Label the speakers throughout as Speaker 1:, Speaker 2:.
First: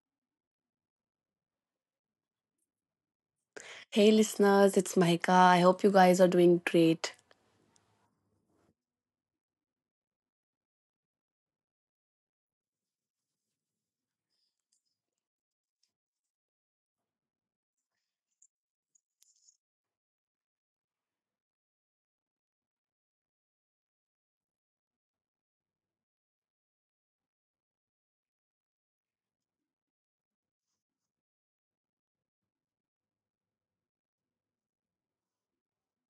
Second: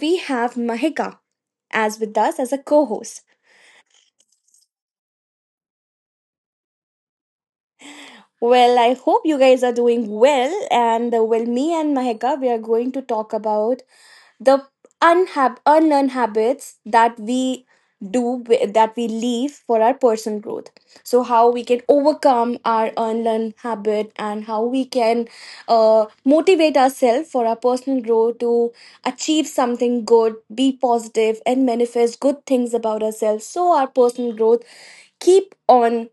Speaker 1: we have Mahika as with us as a co host.
Speaker 2: Hey listeners, it's Mahika. I hope you guys are doing great.
Speaker 1: Well, I hope you guys are doing well, and well, me and Mahika, we are going to talk about the unlearn habits do that we leave for our personal growth, so how we can overcome our unlearn habit and how we can motivate ourselves for our personal growth to achieve something good, be positive, and manifest good things about ourselves so our personal growth keep on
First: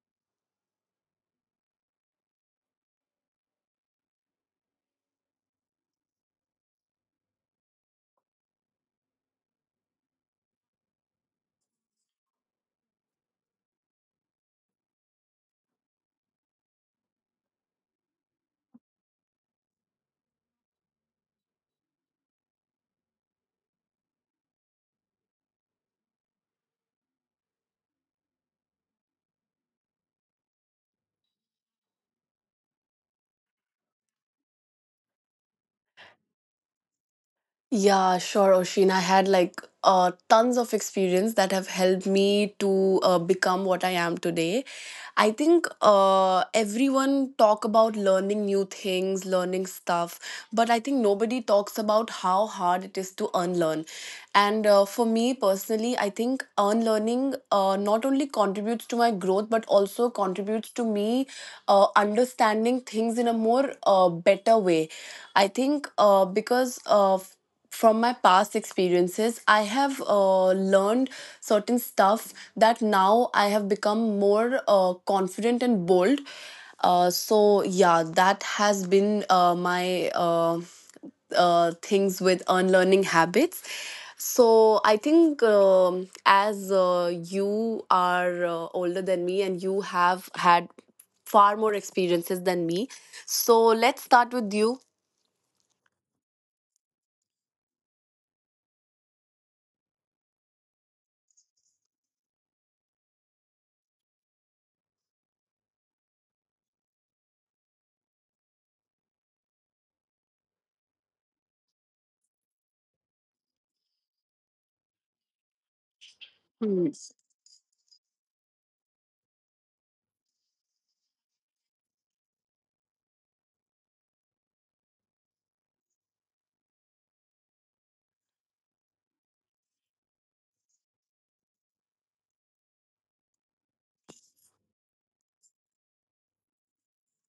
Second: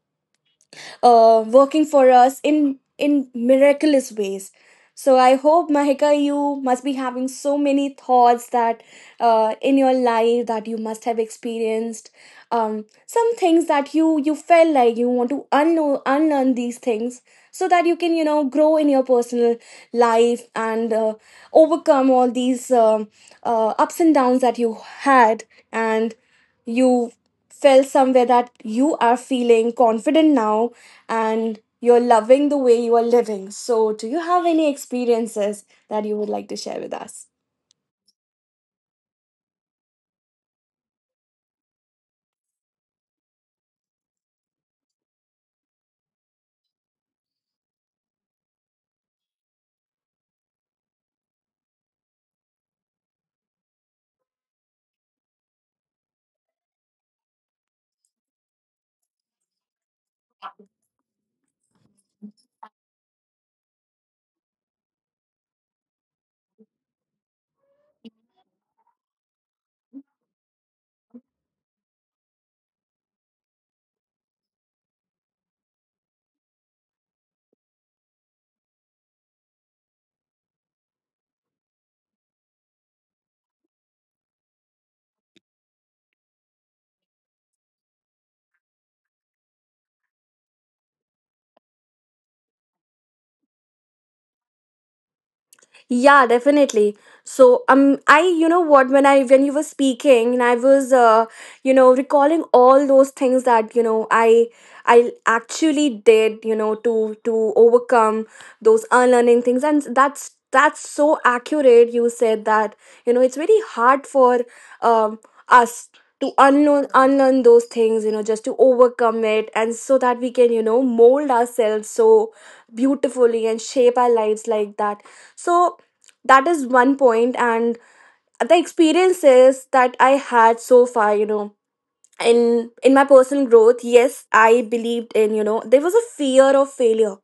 Speaker 1: working for us in miraculous ways. So I hope, Mahika, you must be having so many thoughts that in your life that you must have experienced. Some things that you felt like you want to unlearn these things so that you can grow in your personal life, and overcome all these ups and downs that you had, and you felt somewhere that you are feeling confident now and you're loving the way you are living. So, do you have any experiences that you would like to share with us?
Speaker 2: Yeah, sure, Oshin. I had like tons of experience that have helped me to become what I am today. I think everyone talk about learning new things, learning stuff, but I think nobody talks about how hard it is to unlearn. And for me personally, I think unlearning not only contributes to my growth, but also contributes to me understanding things in a more better way. I think because of from my past experiences, I have learned certain stuff that now I have become more confident and bold. So yeah, that has been my things with unlearning habits. So I think, as, you are older than me and you have had far more experiences than me, so let's start with you.
Speaker 1: Yeah, definitely. So, I, you know what, when I, when you were speaking, and I was, recalling all those things that, I actually did, to overcome those unlearning things, and that's so accurate. You said that, it's very hard for, um, us to
Speaker 2: Hmm.
Speaker 1: unlearn those things, just to overcome it, and so that we can, mold ourselves so beautifully and shape our lives like that. So that is one point, and the experiences that I had so far, in my personal growth, yes, I believed in, there was a fear of failure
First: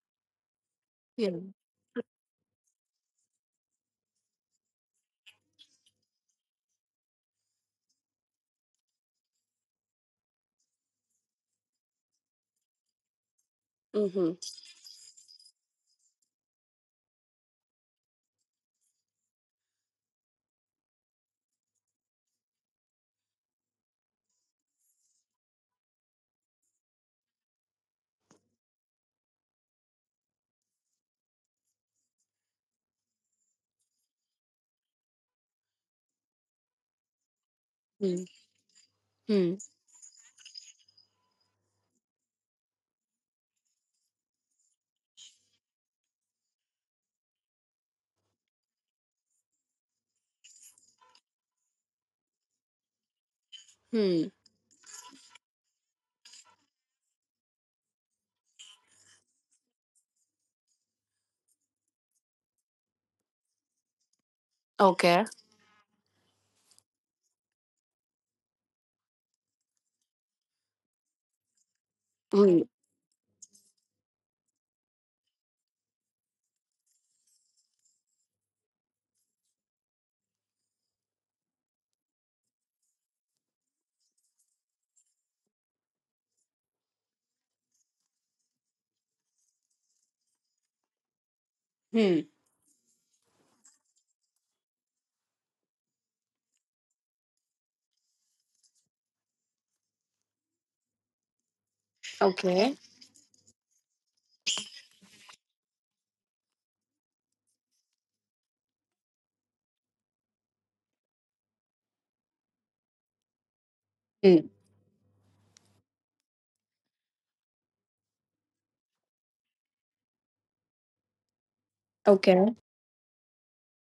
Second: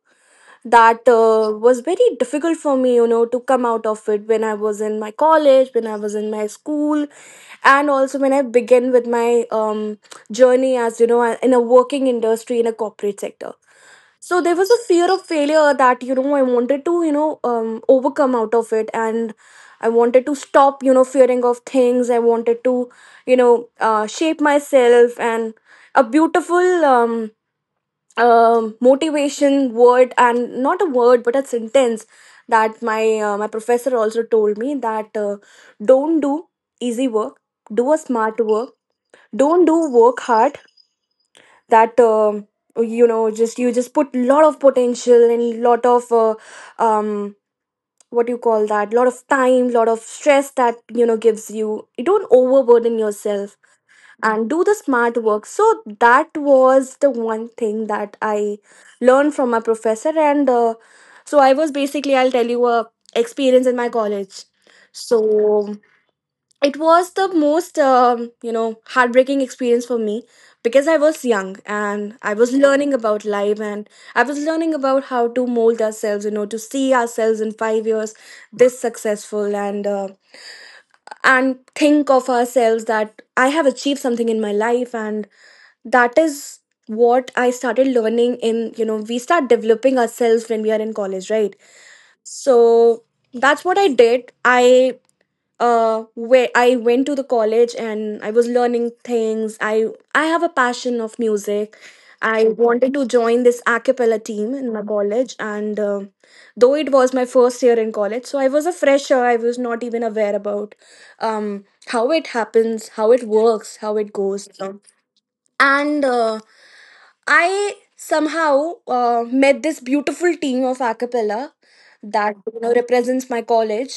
Speaker 1: that
Speaker 2: Yeah.
Speaker 1: was very difficult for me, to come out of it when I was in my college, when I was in my school, and also when I began with my journey, as in a working industry, in a corporate sector.
Speaker 2: Mm-hmm.
Speaker 1: So there was a fear of failure that I wanted to, overcome out of it, and I wanted to stop, fearing of things. I wanted to, shape myself, and a beautiful motivation word, and not a word but a sentence, that my my professor also told me that don't do easy work, do a smart work, don't do work hard, that you just put lot of potential and lot of um what do you call that, lot of time, lot of stress, that gives you don't overburden yourself,
Speaker 2: Hmm.
Speaker 1: and do the smart work. So that was the one thing that I learned from my professor, and so I was, basically I'll tell you a experience in my college. So
Speaker 2: Okay.
Speaker 1: it was the most heartbreaking experience for me because I was young and I was
Speaker 2: Hmm.
Speaker 1: learning about life, and I was learning about how to mold ourselves, to see ourselves in 5 years this successful, and and think of ourselves that I have achieved something in my life, and that is what I started learning in you know we start developing ourselves when we are in college, right?
Speaker 2: Hmm.
Speaker 1: So that's what I did. I uh where I went to the college, and I was learning things. I have a passion of music. I
Speaker 2: Okay.
Speaker 1: wanted to join this a cappella team in my college, and though it was my first year in college, so I was a fresher, I was not even aware about how it happens, how it works, how it goes.
Speaker 2: Hmm.
Speaker 1: So and I somehow met this beautiful team of a cappella that
Speaker 2: Okay.
Speaker 1: represents my college,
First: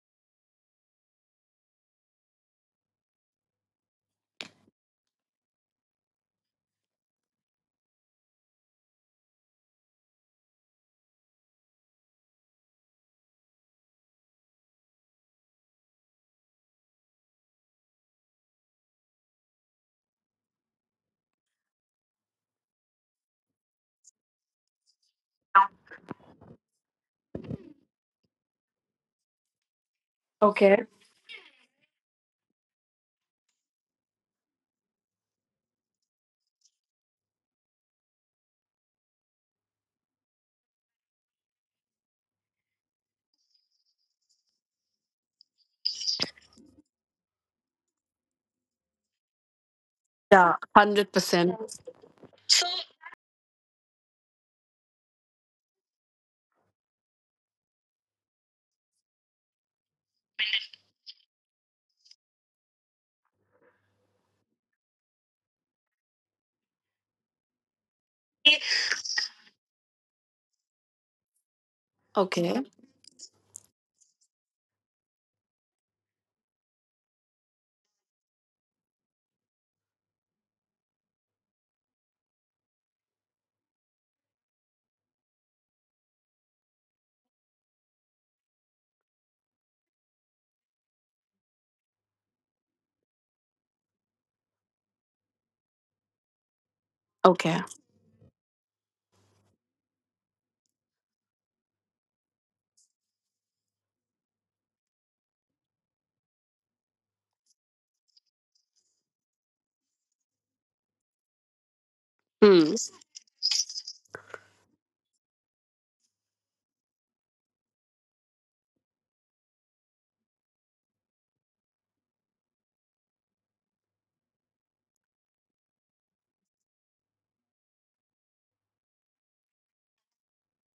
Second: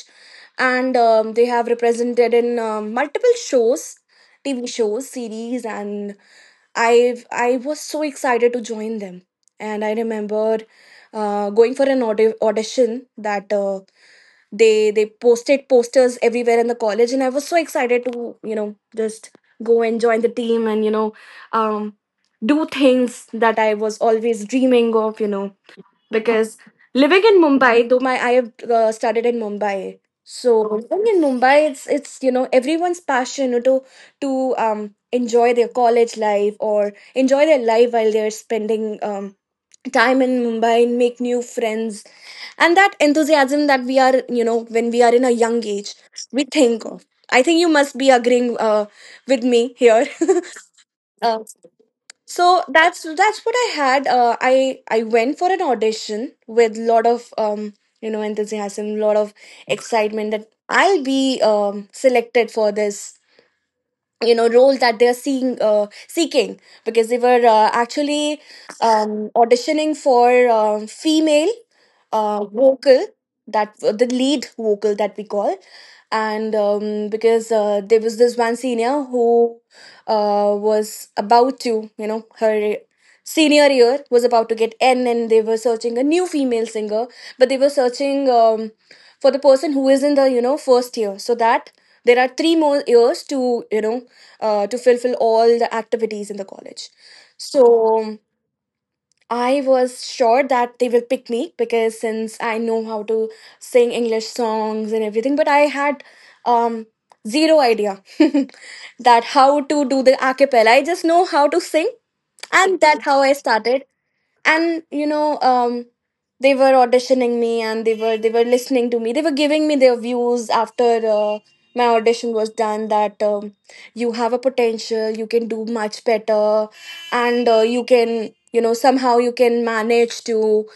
Speaker 1: and they have represented in multiple shows, TV shows, series, and I was so excited to join them. And I remember going for an audition, that they posted posters everywhere in the college, and I was so excited to, just go and join the team, and um do things that I was always dreaming of, because living in Mumbai, though my I have studied in Mumbai, so
Speaker 2: Okay.
Speaker 1: living in Mumbai, it's everyone's passion to enjoy their college life or enjoy their life while they're spending time in Mumbai and make new friends. And that enthusiasm that we are you know when we are in a young age, we think of, I think you must be agreeing, with me here
Speaker 2: Yeah. Hundred
Speaker 1: uh,
Speaker 2: percent.
Speaker 1: so that's what I had, I went for an audition with lot of, enthusiasm, lot of excitement, that I'll be selected for this, role that they're seeing seeking, because they were actually auditioning for female
Speaker 2: Okay.
Speaker 1: vocal, that the lead vocal that we call. And because there was this one senior who was about to you know her senior year was about to get end, and they were searching a new female singer, but they were searching, for the person who is in the, first year, so that there are three more years to, to fulfill all the activities in the college.
Speaker 2: Okay.
Speaker 1: So I was sure that they will pick me because since I know how to sing English songs and everything, but I had um, zero idea that how to do the a cappella. I just know how to sing,
Speaker 2: Hmm.
Speaker 1: and that's how I started. And they were auditioning me, and they were listening to me, they were giving me their views after my audition was done, that you have a potential, you can do much better, and you can, somehow you can manage to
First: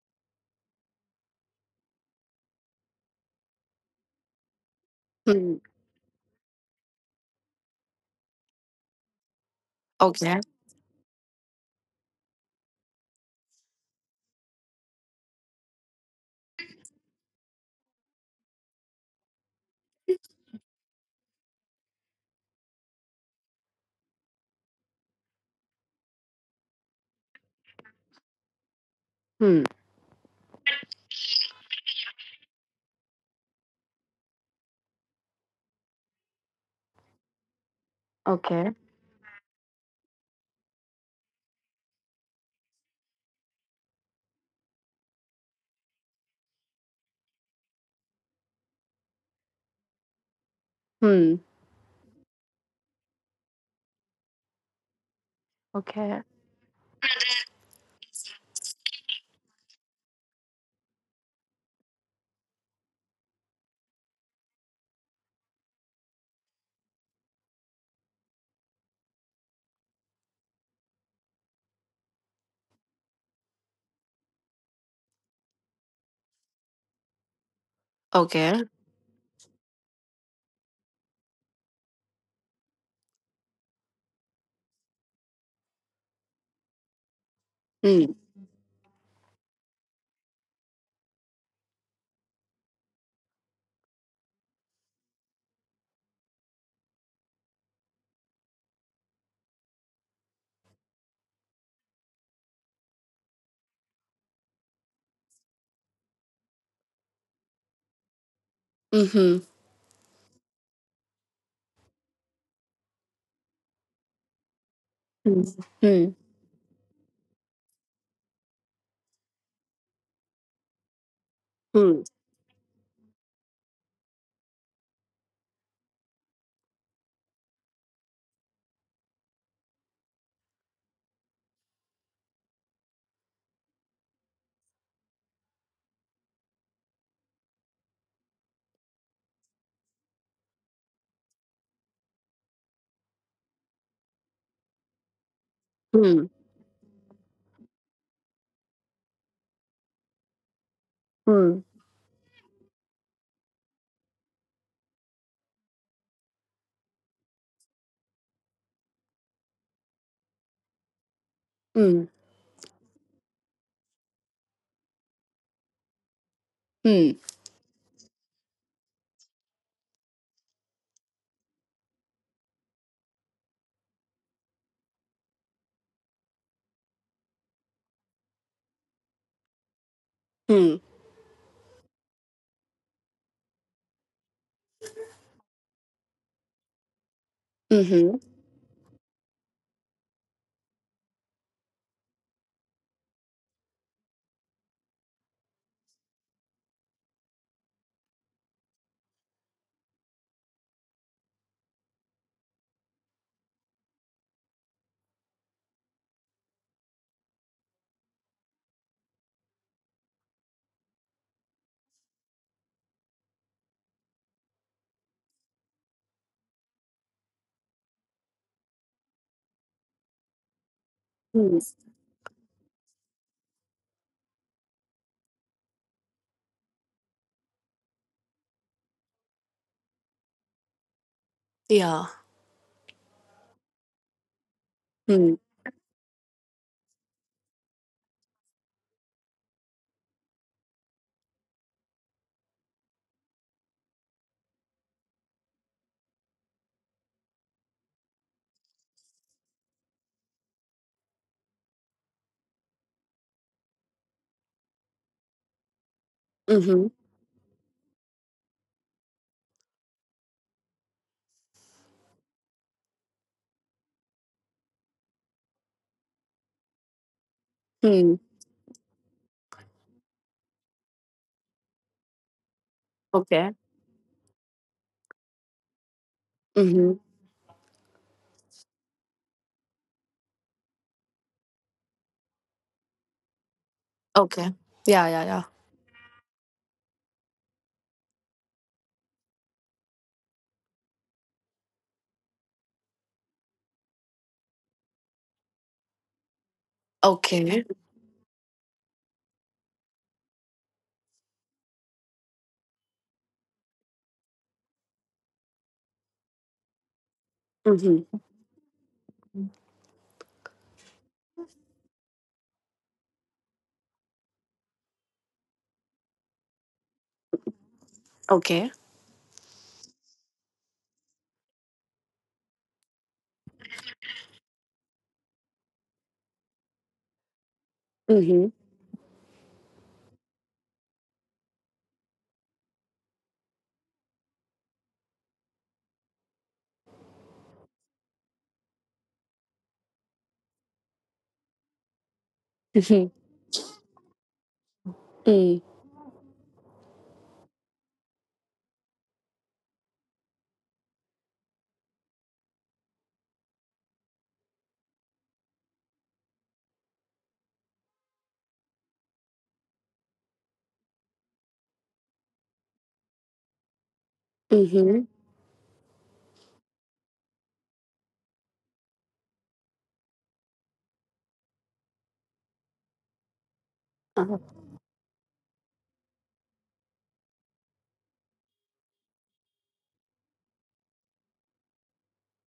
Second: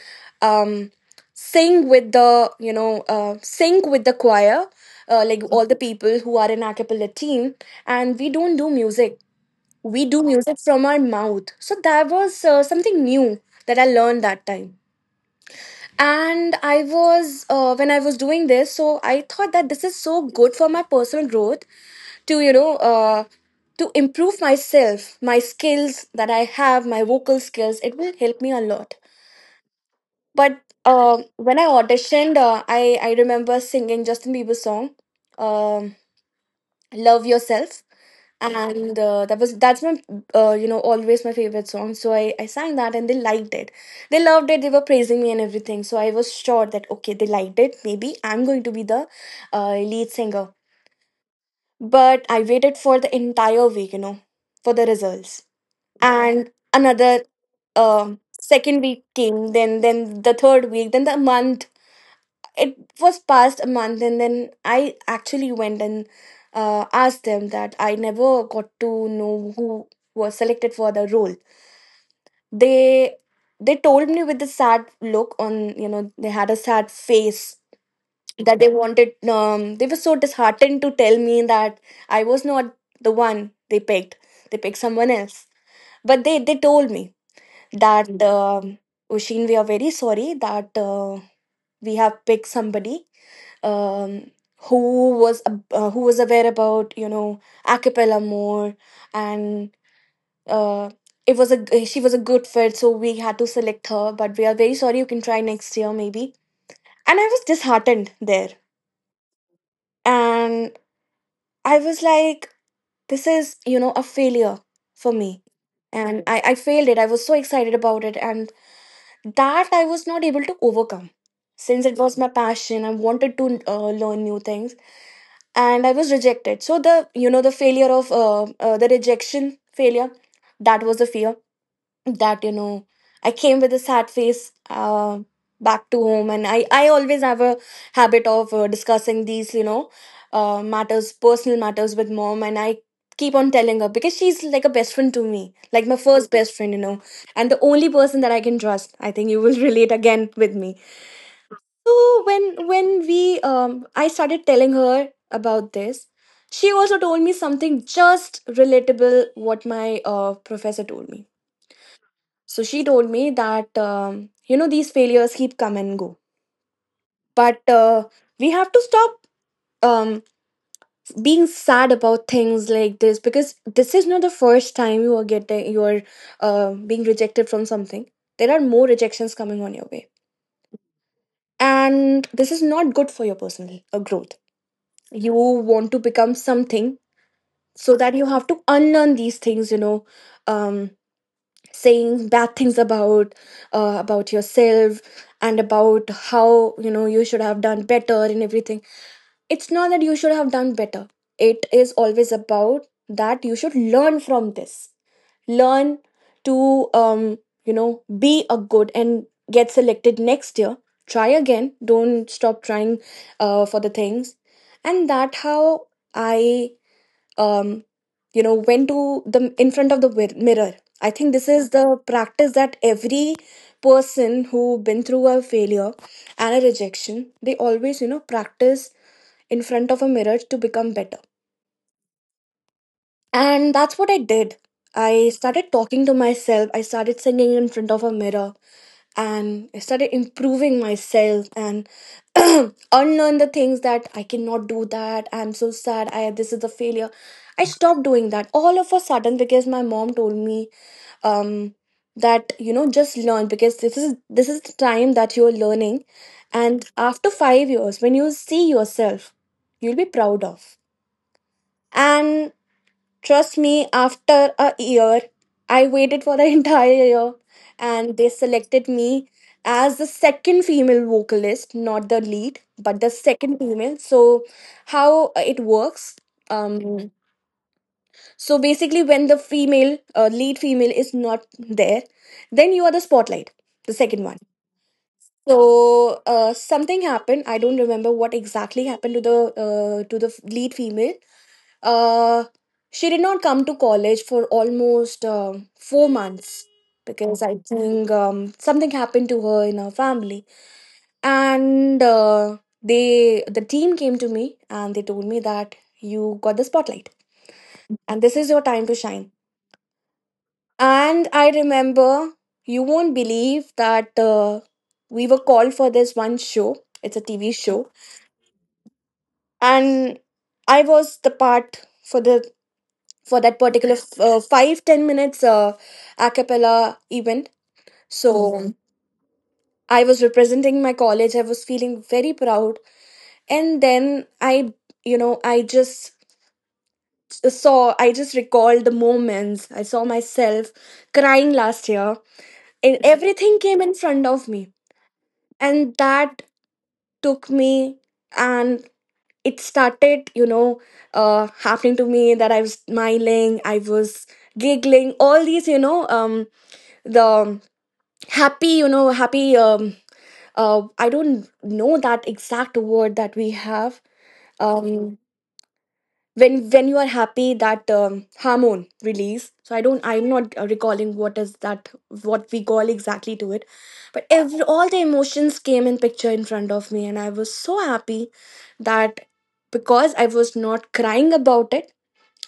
Speaker 1: um sing with the choir, like
Speaker 2: Hmm.
Speaker 1: all the people who are in a cappella team. And we don't do music, we do
Speaker 2: Okay.
Speaker 1: music from our mouth. So that was something new that I learned that time. And when I was doing this, so I thought that this is so good for my personal growth to, you know, uh, to improve myself, my skills that I have, my vocal skills. It will help me a lot.
Speaker 2: Hmm.
Speaker 1: But when I auditioned, I remember singing Justin Bieber's song, um, Love Yourself,
Speaker 2: Okay.
Speaker 1: and that's my, always my favorite song, so I sang that and they liked it, they loved it, they were praising me and everything. So I was sure that, okay, they liked it, maybe I'm going to be the lead singer.
Speaker 2: Hmm.
Speaker 1: But I waited for the entire week, for the results.
Speaker 2: Okay.
Speaker 1: And another, uh, second week came, then the third week, then the month. It was past a month, and then I actually went and asked them that I never got to know who was selected for the role. They they told me with a sad look on, they had a sad face, that
Speaker 2: Okay.
Speaker 1: they wanted they were so disheartened to tell me that I was not the one they picked. They picked someone else. But they told me
Speaker 2: Hmm.
Speaker 1: that, Ushin, we are very sorry that we have picked somebody, um, who was aware about, a cappella more. And uh, it was a g- she was a good fit, so we had to select her, but we are very sorry, you can try next year maybe. And I was disheartened there,
Speaker 2: Mm-hmm.
Speaker 1: and I was like, this is, a failure for
Speaker 2: Hmm.
Speaker 1: me.
Speaker 2: Hmm.
Speaker 1: And I failed it, I was so excited about it, and that I was not able to overcome since it was my passion, I wanted to learn new things, and I was rejected. So the you know the failure of the rejection failure, that was the fear that, I came with a sad face, back to home. And I always have a habit of discussing these you know matters personal matters with mom. And I keep on telling her because she's like a best friend to me, like my
Speaker 2: Hmm.
Speaker 1: first best friend, and the only person that I can trust, I think you will relate again with me.
Speaker 2: Hmm.
Speaker 1: So when we I started telling her about this, she also told me something just relatable what my professor told me.
Speaker 2: Hmm.
Speaker 1: So she told me that you know these failures keep come and go,
Speaker 2: Hmm. Hmm.
Speaker 1: but we have to stop um being sad about things like this, because this is not the first time you are being rejected from something. There are more rejections coming on your way,
Speaker 2: Hmm.
Speaker 1: and this is not good for your personal growth. You want to become something, so that
Speaker 2: Mm-hmm.
Speaker 1: you have to unlearn these things, um saying bad things about about yourself, and about how, you know, you should have done better and everything. It's not that you should have done better, it is always about that you should learn from this. Learn to you know be a good and get selected next year. Try again, don't stop trying for the things. And that how I, um, you know, when to the in front of the mirror, I think this
Speaker 2: Hmm.
Speaker 1: is the practice that every person who been through a failure and a rejection, they always, you know, practice in front of a mirror to become better.
Speaker 2: Yeah.
Speaker 1: And that's what I did. I
Speaker 2: Hmm.
Speaker 1: started talking to myself, I started singing in front of a mirror, and I started improving myself and unlearn the things that I cannot do that. I'm so sad. I This is a failure. I stopped doing that all of a sudden because my mom told me um, that, you know, just learn because this is the time that you're learning, and
Speaker 2: Mm-hmm.
Speaker 1: after 5 years when you see yourself, you'll be proud of. And. Trust me, after a year, I waited for the entire year,
Speaker 2: Hmm.
Speaker 1: and they selected me as the second female vocalist, not the lead, but the
Speaker 2: Okay.
Speaker 1: second female. So, how it works?
Speaker 2: Mm-hmm.
Speaker 1: Um, so basically, when the female lead female is not there, then you are the spotlight, the second one.
Speaker 2: Okay. Yeah. Yeah. Yeah.
Speaker 1: So something happened. I don't remember what exactly happened to the to the lead female. uh, she did not come to college for almost 4 months because I
Speaker 2: Okay.
Speaker 1: think something happened to her in her family. And they, the team, came to me and they told me that you got the spotlight
Speaker 2: Mm-hmm.
Speaker 1: and this is your time to shine. And I remember, you won't believe that we were called for this one show. It's a TV show,
Speaker 2: Okay.
Speaker 1: and I was the part for the for that particular 5-10 minutes a cappella event. So
Speaker 2: Mm-hmm.
Speaker 1: Mhm. I was representing my college. I was feeling very proud, and then I, I just recalled the moments. I saw myself crying last year, and
Speaker 2: Mm-hmm.
Speaker 1: everything came in front of me,
Speaker 2: Hmm.
Speaker 1: and that took me. And it started, happening to me, that I was smiling, I was giggling, all these, the happy, I don't know that exact word that we have,
Speaker 2: Mhm.
Speaker 1: um when you are happy, that hormone release. So I'm not recalling what is that, what we call exactly to it. But
Speaker 2: Uh-huh.
Speaker 1: all the emotions came in picture in front of me, and I was so happy that, because I was not crying about it,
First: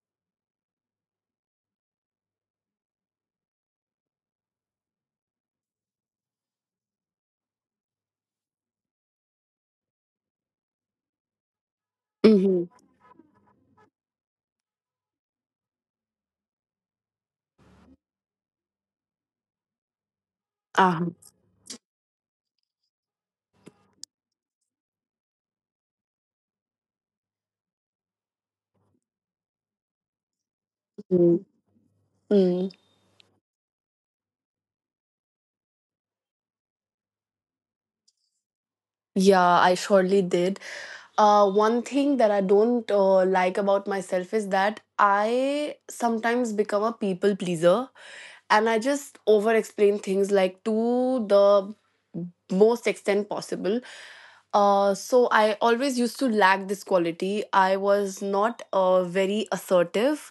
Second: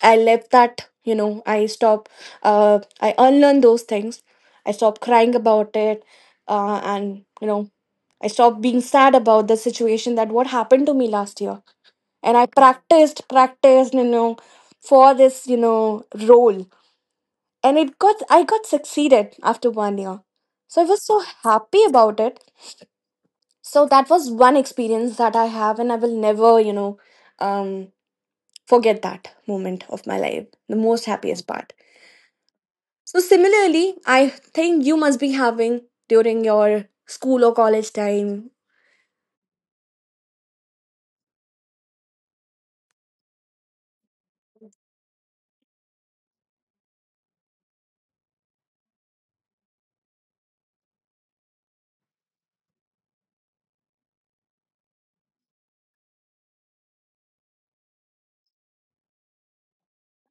Speaker 1: I left that. You know, I stop, I unlearn those things. I stop crying about it. And you know, I stop being sad about the situation, that what happened to me last year. And I
Speaker 2: Mhm.
Speaker 1: practiced, practiced, you know, for this, you know, role. And I got succeeded after 1 year. So I was
Speaker 2: Uh-huh.
Speaker 1: so happy about it. So that was one experience that I have, and I will never, you know, um, forget that moment of my life. The most happiest part.
Speaker 2: Mhm.
Speaker 1: So similarly, I think you must be having during your school or college time.
Speaker 2: Yeah, I surely did. One thing that I don't like about myself is that I sometimes become a people pleaser, and I just over explain things like to the most extent possible. So I always used to lack this quality. I was not very assertive.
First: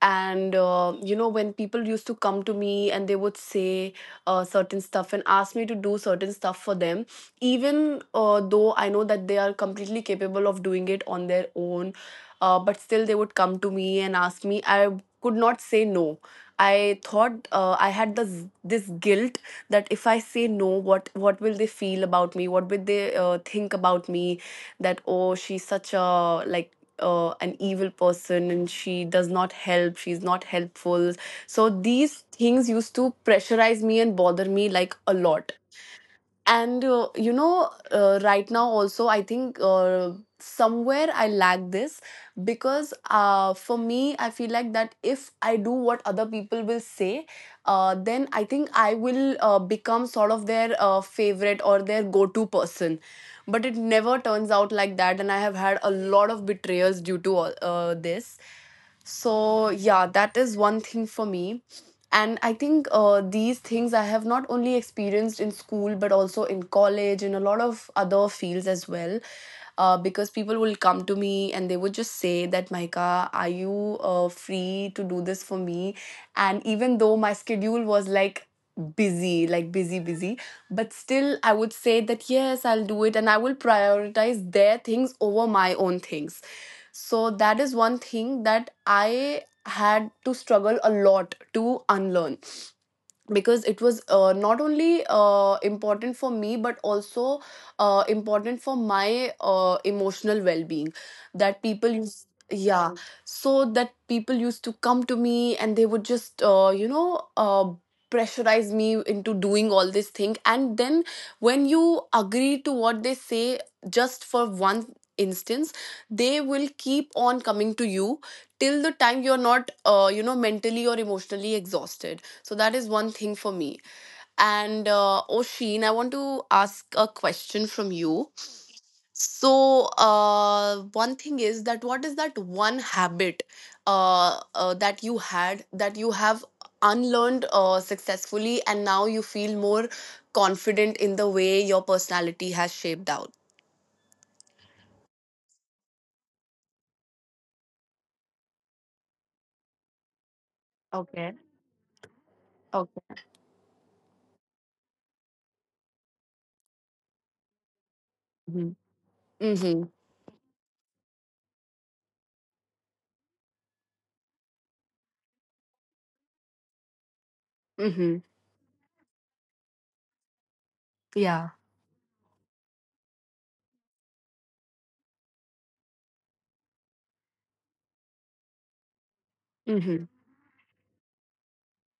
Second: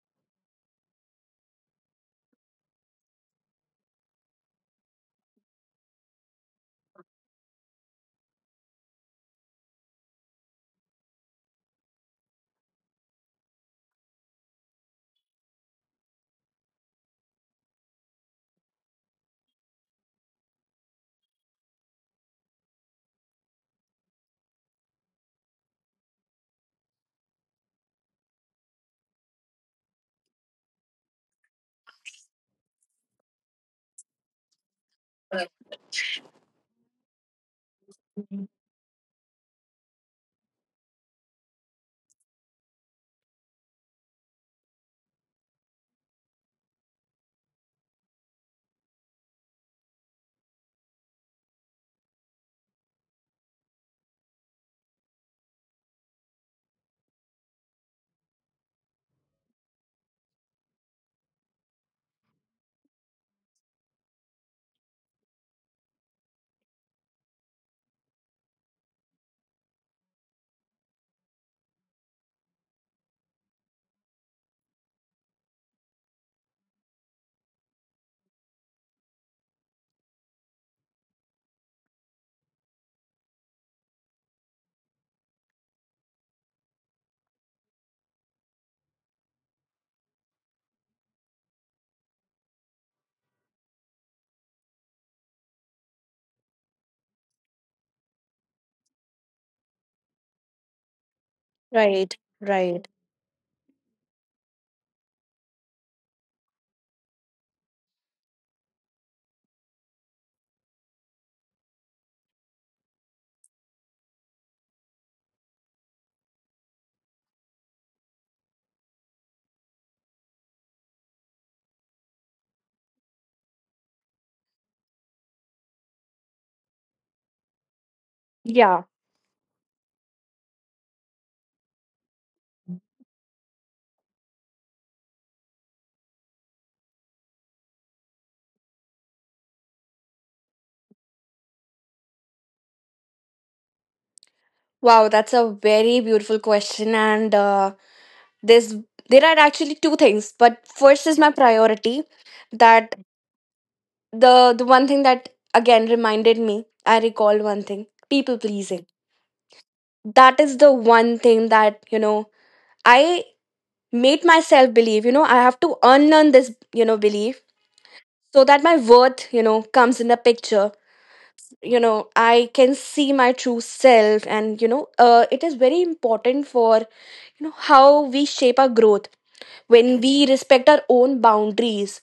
Speaker 2: And when people used to come to me and they would say certain stuff and ask me to do certain stuff for them, even though I know that they are completely capable of doing it on their own, but still they would come to me and ask me. I could not say no. I thought, I had this guilt that if I say no, what will they feel about me? What will they think about me? That, oh, she's such a like an evil person and she does not help. She's not helpful. So these things used to pressurize me and bother me like a lot. And right now also, I think somewhere I lack this, because for me, I feel like that if I do what other people will say, then I think I will become sort of their favorite or their go to person, but it never turns out like that. And I have had a lot of betrayals due to this. So, yeah, that is one thing for me. And I think these things I have not only experienced in school, but also in college, in a lot of other fields as well. Because people will come to me and they would just say that, Maika, are you free to do this for me? And even though my schedule was like busy, busy, but still I would say that, yes, I'll do it, and I will prioritize their things over my own things. So that is one thing that I had to struggle a lot to unlearn, because it was not only important for me, but also important for my emotional well-being. That people
Speaker 1: Right,
Speaker 2: used
Speaker 1: right.
Speaker 2: Yeah. So that people used to come to me and they would just, pressurize me into doing all this thing. And then, when you agree to what they say just for one instance, they will keep on coming to you till the time you're not mentally or emotionally exhausted. So that is one thing for me. And Oshin, I want to ask a question from you.
Speaker 1: Yeah.
Speaker 2: So one thing is that, what is that one habit that you had that you have unlearned successfully, and now you feel more confident in the way your personality has shaped out?
Speaker 1: Wow, that's a very beautiful question, and there's there are actually two things, but first is my priority. That
Speaker 2: Okay.
Speaker 1: the one thing that again reminded me, I recalled one thing: people
Speaker 2: Mm-hmm.
Speaker 1: pleasing.
Speaker 2: Mm-hmm.
Speaker 1: That is the one thing that, you know, I made myself believe, you know, I have to unlearn this, you know, belief,
Speaker 2: Mm-hmm.
Speaker 1: so that my worth, you know, comes in the picture.
Speaker 2: Yeah.
Speaker 1: You know, I can see my true self, and, it is very important for, you know, how we shape our growth when
Speaker 2: Mm-hmm.
Speaker 1: we respect our own boundaries.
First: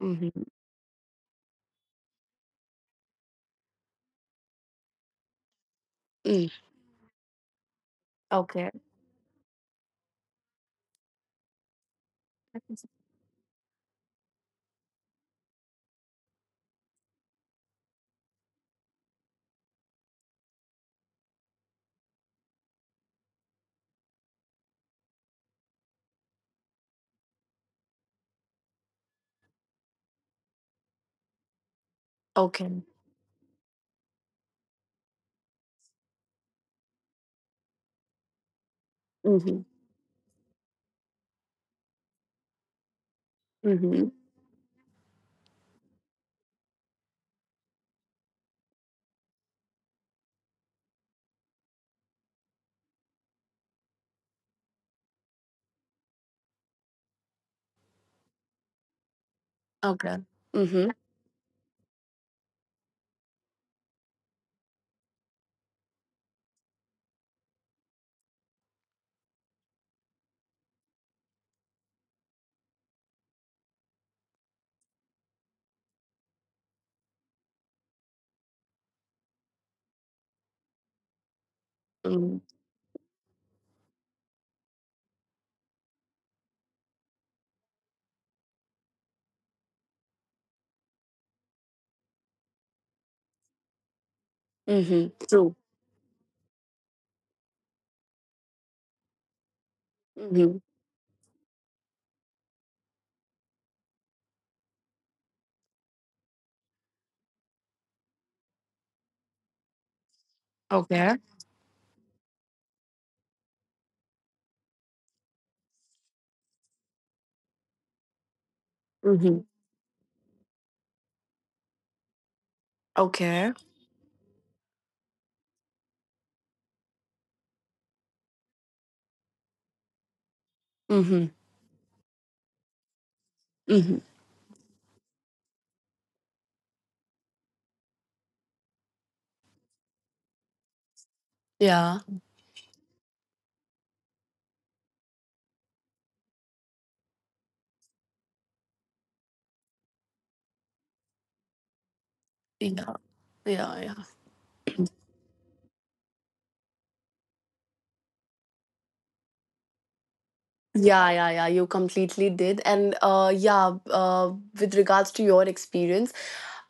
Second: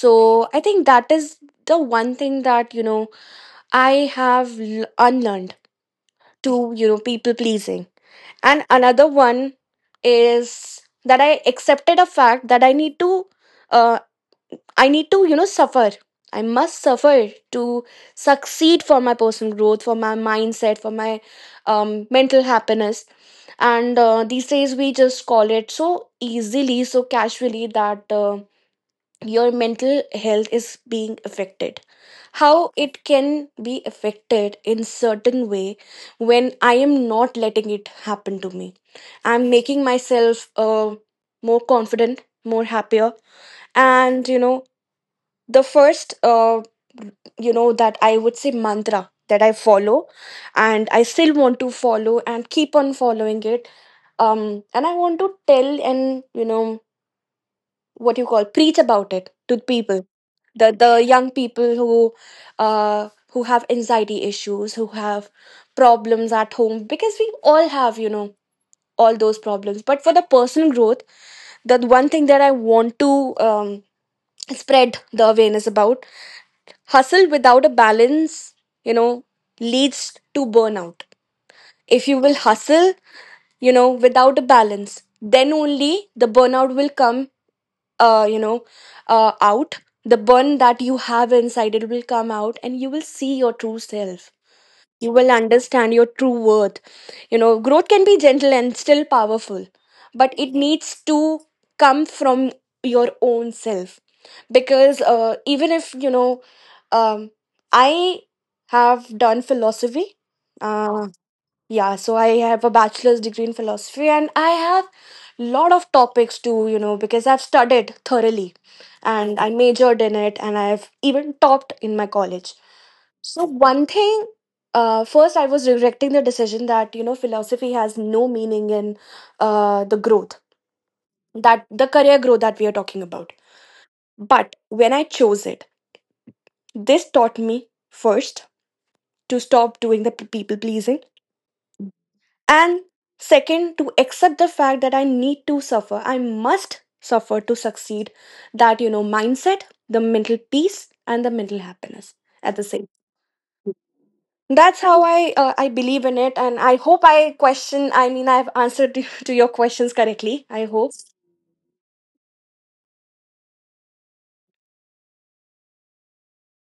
Speaker 2: Mm-hmm.
Speaker 1: I think that is the one thing that, you know, I have unlearned,
Speaker 2: Mm.
Speaker 1: to, you know, people pleasing. And
Speaker 2: Okay.
Speaker 1: another one is that I accepted a fact that uh, I need to, you know, suffer. I must suffer to succeed, for my personal growth, for my mindset, for my mental happiness. And these days we just call it so easily, so casually, that your mental health is being affected. How
Speaker 2: Okay.
Speaker 1: it can be affected in certain way when I am not letting it happen to me? I'm
Speaker 2: Mm-hmm.
Speaker 1: making myself more confident, more happier,
Speaker 2: Mm-hmm.
Speaker 1: and, you know, the first you know, that I would say, mantra that I follow, and I still want to follow and keep on following it. And I want to tell, and, you know, what you call, preach about it to the people.
Speaker 2: Okay.
Speaker 1: The
Speaker 2: Mm-hmm.
Speaker 1: young people who have anxiety issues, who have problems at home, because we all have, you know, all those problems, but for the personal growth, the one thing that I want to um, spread the awareness about: hustle without a balance, you know, leads to burnout. If you will hustle, you know, without a balance, then only the burnout will come, uh, you know, out. The burn that you have inside, it will come out, and you will see your true self.
Speaker 2: Mhm.
Speaker 1: You will
Speaker 2: True.
Speaker 1: understand your true worth. You know, growth can be gentle and still powerful, but it
Speaker 2: Mhm.
Speaker 1: needs to come from your own self. Because even if, you know, um, I have done philosophy, uh,
Speaker 2: Okay.
Speaker 1: yeah. So I have a bachelor's degree in philosophy, and I have lot of topics to, you know, because I've studied thoroughly,
Speaker 2: Mhm.
Speaker 1: and I majored in it, and I've even topped in my college. So
Speaker 2: Okay.
Speaker 1: one thing: first, I was regretting the decision that, you know, philosophy has no meaning in the growth,
Speaker 2: Mhm.
Speaker 1: that the career growth that we are talking about.
Speaker 2: Mhm.
Speaker 1: But when I chose it, this taught me, first, to stop doing the people pleasing,
Speaker 2: Yeah.
Speaker 1: and second, to accept the fact that I need to suffer. I must suffer to succeed. That, you know, mindset, the mental peace and the mental happiness at the same
Speaker 2: Yeah.
Speaker 1: time.
Speaker 2: Yeah, yeah.
Speaker 1: That's how I believe in it. And I hope I mean, I've answered to your questions correctly, I hope.
Speaker 2: Yeah, yeah, yeah. You completely did. And, yeah, with regards to your experience,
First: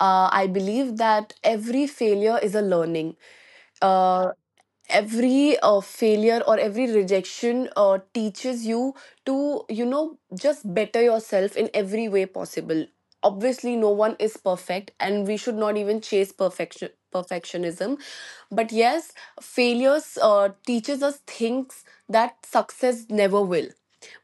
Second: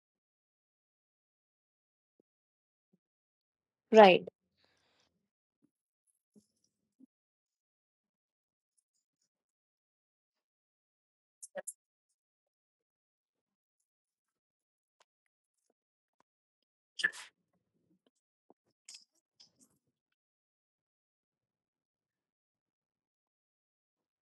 Speaker 2: I believe that every failure is a learning.
Speaker 1: Right,
Speaker 2: Uh every failure or every rejection teaches you to, just better yourself in every way possible. Obviously, no one is perfect, and we should not even chase perfectionism. But yes, failures teaches us things that success never will.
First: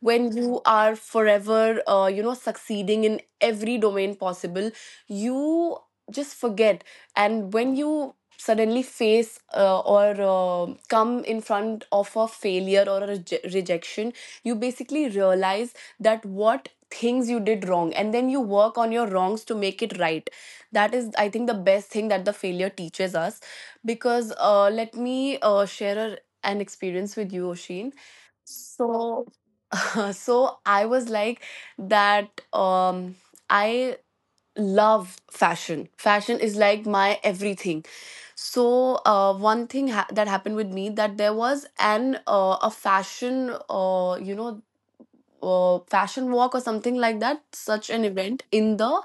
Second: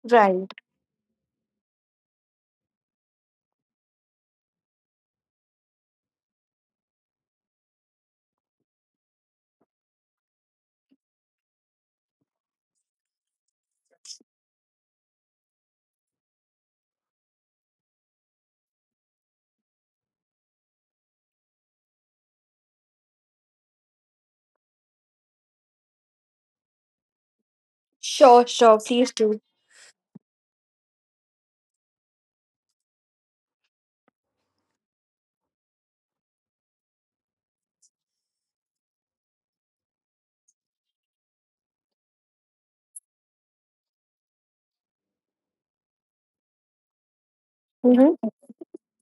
Speaker 2: When
Speaker 1: right.
Speaker 2: you are forever succeeding in every domain possible, you just forget. And when you suddenly face, or come in front of a failure or a rejection, you basically realize that what things you did wrong, and then you work on your wrongs to make it right. That is, I think, the best thing that the failure teaches us. Because let me share an experience with you, Oshin.
Speaker 1: Sure, sure, please
Speaker 2: so
Speaker 1: do.
Speaker 2: uh, so I was like that, I love fashion. Fashion is like my everything. So one thing that happened with me, that there was an a fashion, uh, you know fashion walk or something like that, such an
Speaker 1: Mm-hmm.
Speaker 2: event in the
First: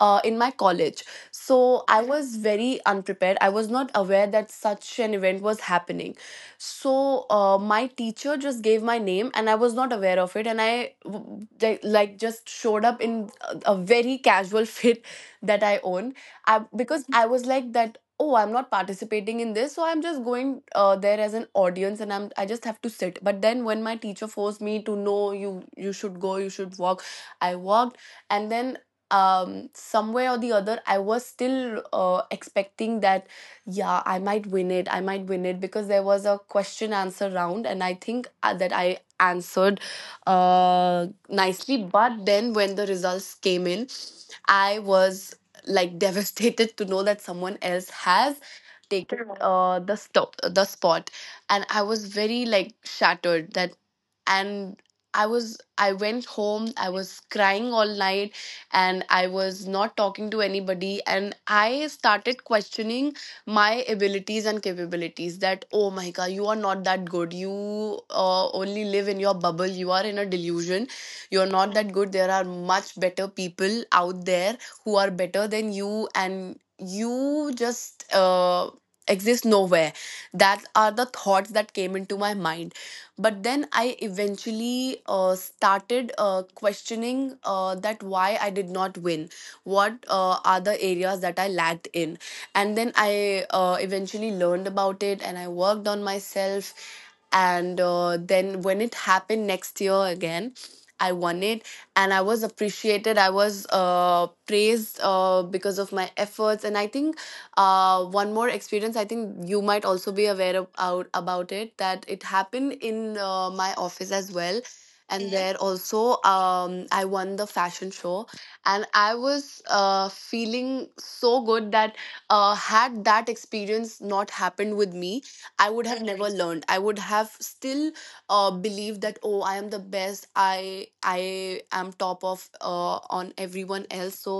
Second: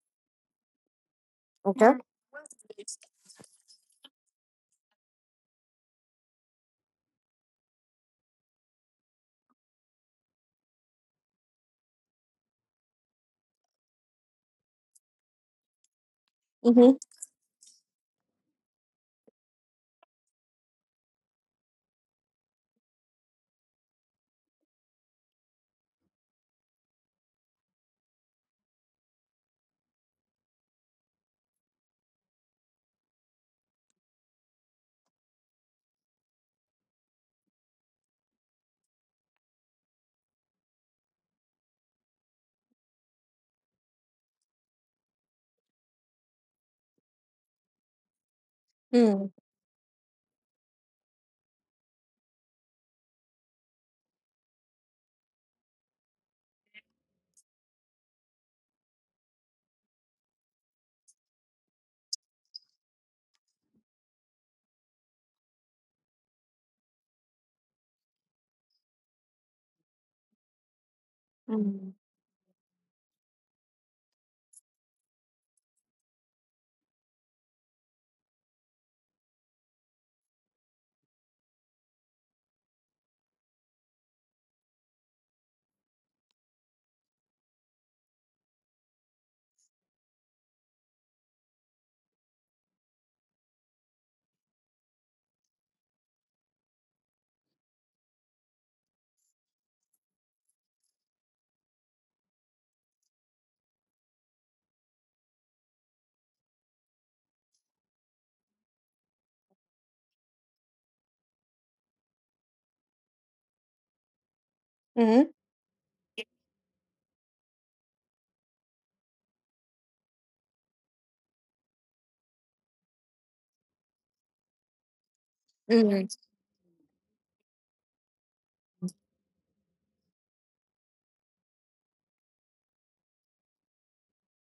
Speaker 2: in my college. So
Speaker 1: Okay.
Speaker 2: I was very unprepared. I was not aware that such an event was happening. So my teacher just gave my name and I was not aware of it. And I like, just showed up in a very casual fit that I own.
Speaker 1: Mm-hmm.
Speaker 2: Because I was like that, oh, I'm not participating in this, so I'm just going there as an audience, and I just have to sit. But then when my teacher forced me to know, you should go, you should walk, I walked. And then, somewhere or the other, I was still expecting that, yeah, I might win it because there was a question answer round, and I think that I answered nicely. But then when the results came in, I was like devastated to know that someone else has taken the spot. And I was very like shattered that, and I went home. I was crying all night, and I was not talking to anybody. And I started questioning my abilities and capabilities, that, oh my god, you are not that good. You only live in your bubble. You are in a delusion. You're not
Speaker 1: Mm-hmm.
Speaker 2: that good. There are much better people out there who are better than you, and you just exist nowhere. That are the thoughts that came into my mind. But then I eventually started questioning that why I did not win, what are the areas that I lacked in. And then I eventually learned about it and I worked on myself. And then when it happened next year again, I won it and I was appreciated. I was praised because of my efforts. And I think, one more experience, I think you might also be aware of, about it, that it happened in my office as well. And, mhm, there also, I won the fashion show, and I was feeling so good that, had that experience not happened with me, I would have
Speaker 1: Mm-hmm.
Speaker 2: never, mhm, learned. I would have still believed that, oh, I am the best. I am top of on everyone else. So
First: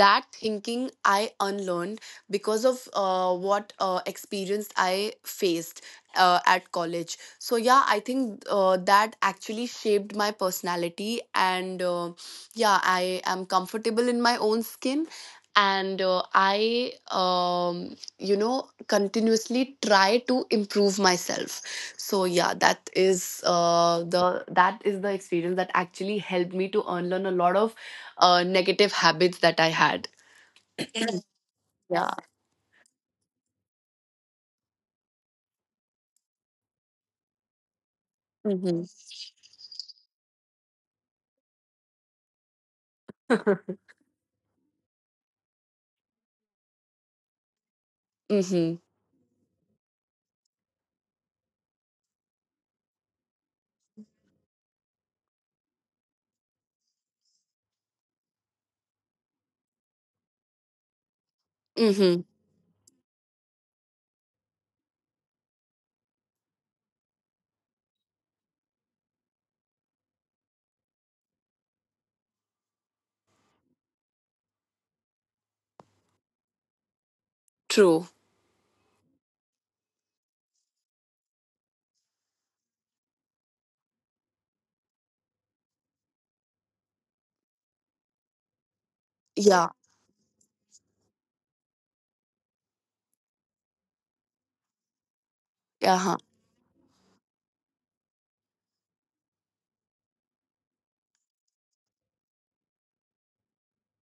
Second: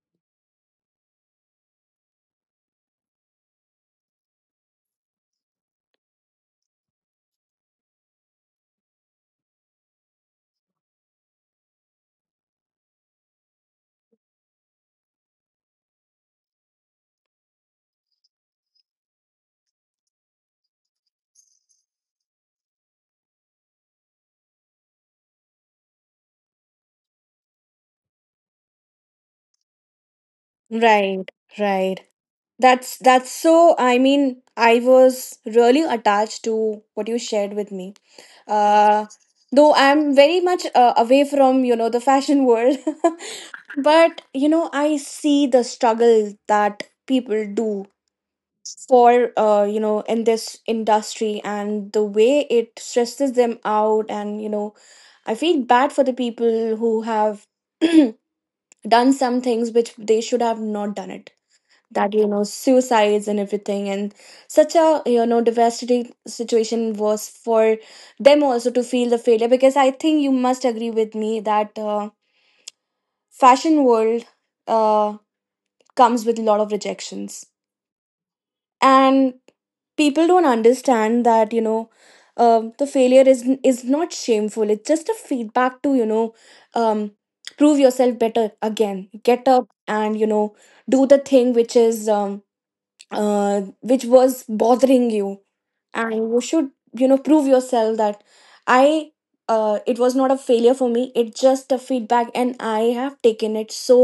Speaker 2: that thinking I unlearned, because of what experience I faced at college. So yeah, I think that actually shaped my personality. And, yeah, I am comfortable in my own skin. And, I, continuously try to improve myself. So yeah, that is the that is the experience that actually helped me to unlearn a lot of negative habits that I had.
Speaker 1: Right, right.
Speaker 2: Yeah.
Speaker 1: That's so. I mean, I was really attached to what you shared with me.
Speaker 2: Mm-hmm.
Speaker 1: Uh, though I'm very much away from, you know, the fashion world, but, you know, I see the struggle that people do
Speaker 2: Mm-hmm.
Speaker 1: for you know, in this industry, and the way it stresses them out. And, you know, I feel bad for the people who have done some things which they should have not done it, that,
Speaker 2: Mm-hmm.
Speaker 1: you know, suicides and everything, and such a, you know, devastating situation was for them also to feel the failure. Because I think you must agree with me that fashion world uh, comes with a lot of rejections,
Speaker 2: True.
Speaker 1: and people don't understand that, you know, the failure is not shameful. It's just a feedback to, you know, um, prove yourself better again, get up,
Speaker 2: Yeah.
Speaker 1: and, you know, do the thing which is which was bothering you. And
Speaker 2: Uh-huh.
Speaker 1: you should, you know, prove yourself that I it was not a failure for me, it's just a feedback, and I have taken it so,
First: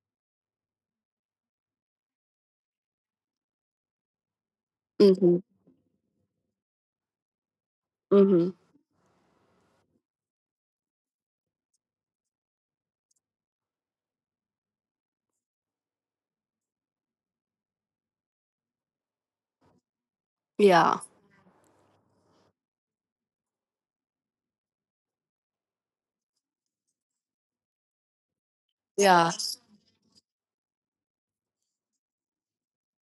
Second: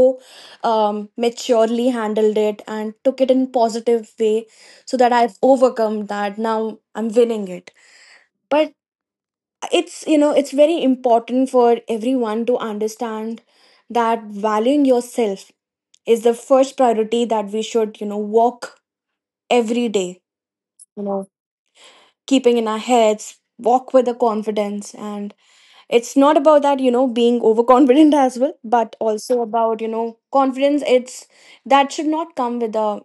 Speaker 1: maturely handled it, and took it in positive way, so that
Speaker 2: Mm-hmm.
Speaker 1: I've overcome that, now I'm winning it.
Speaker 2: Mm-hmm.
Speaker 1: But it's, you know, it's very important for everyone to understand that valuing yourself is the first priority, that we should, you know, walk every day
Speaker 2: Yeah.
Speaker 1: keeping in our heads. Walk with the confidence, and it's not about that, you know, being overconfident as well, but
Speaker 2: Yeah.
Speaker 1: also about, you know, confidence. It's that should not come with a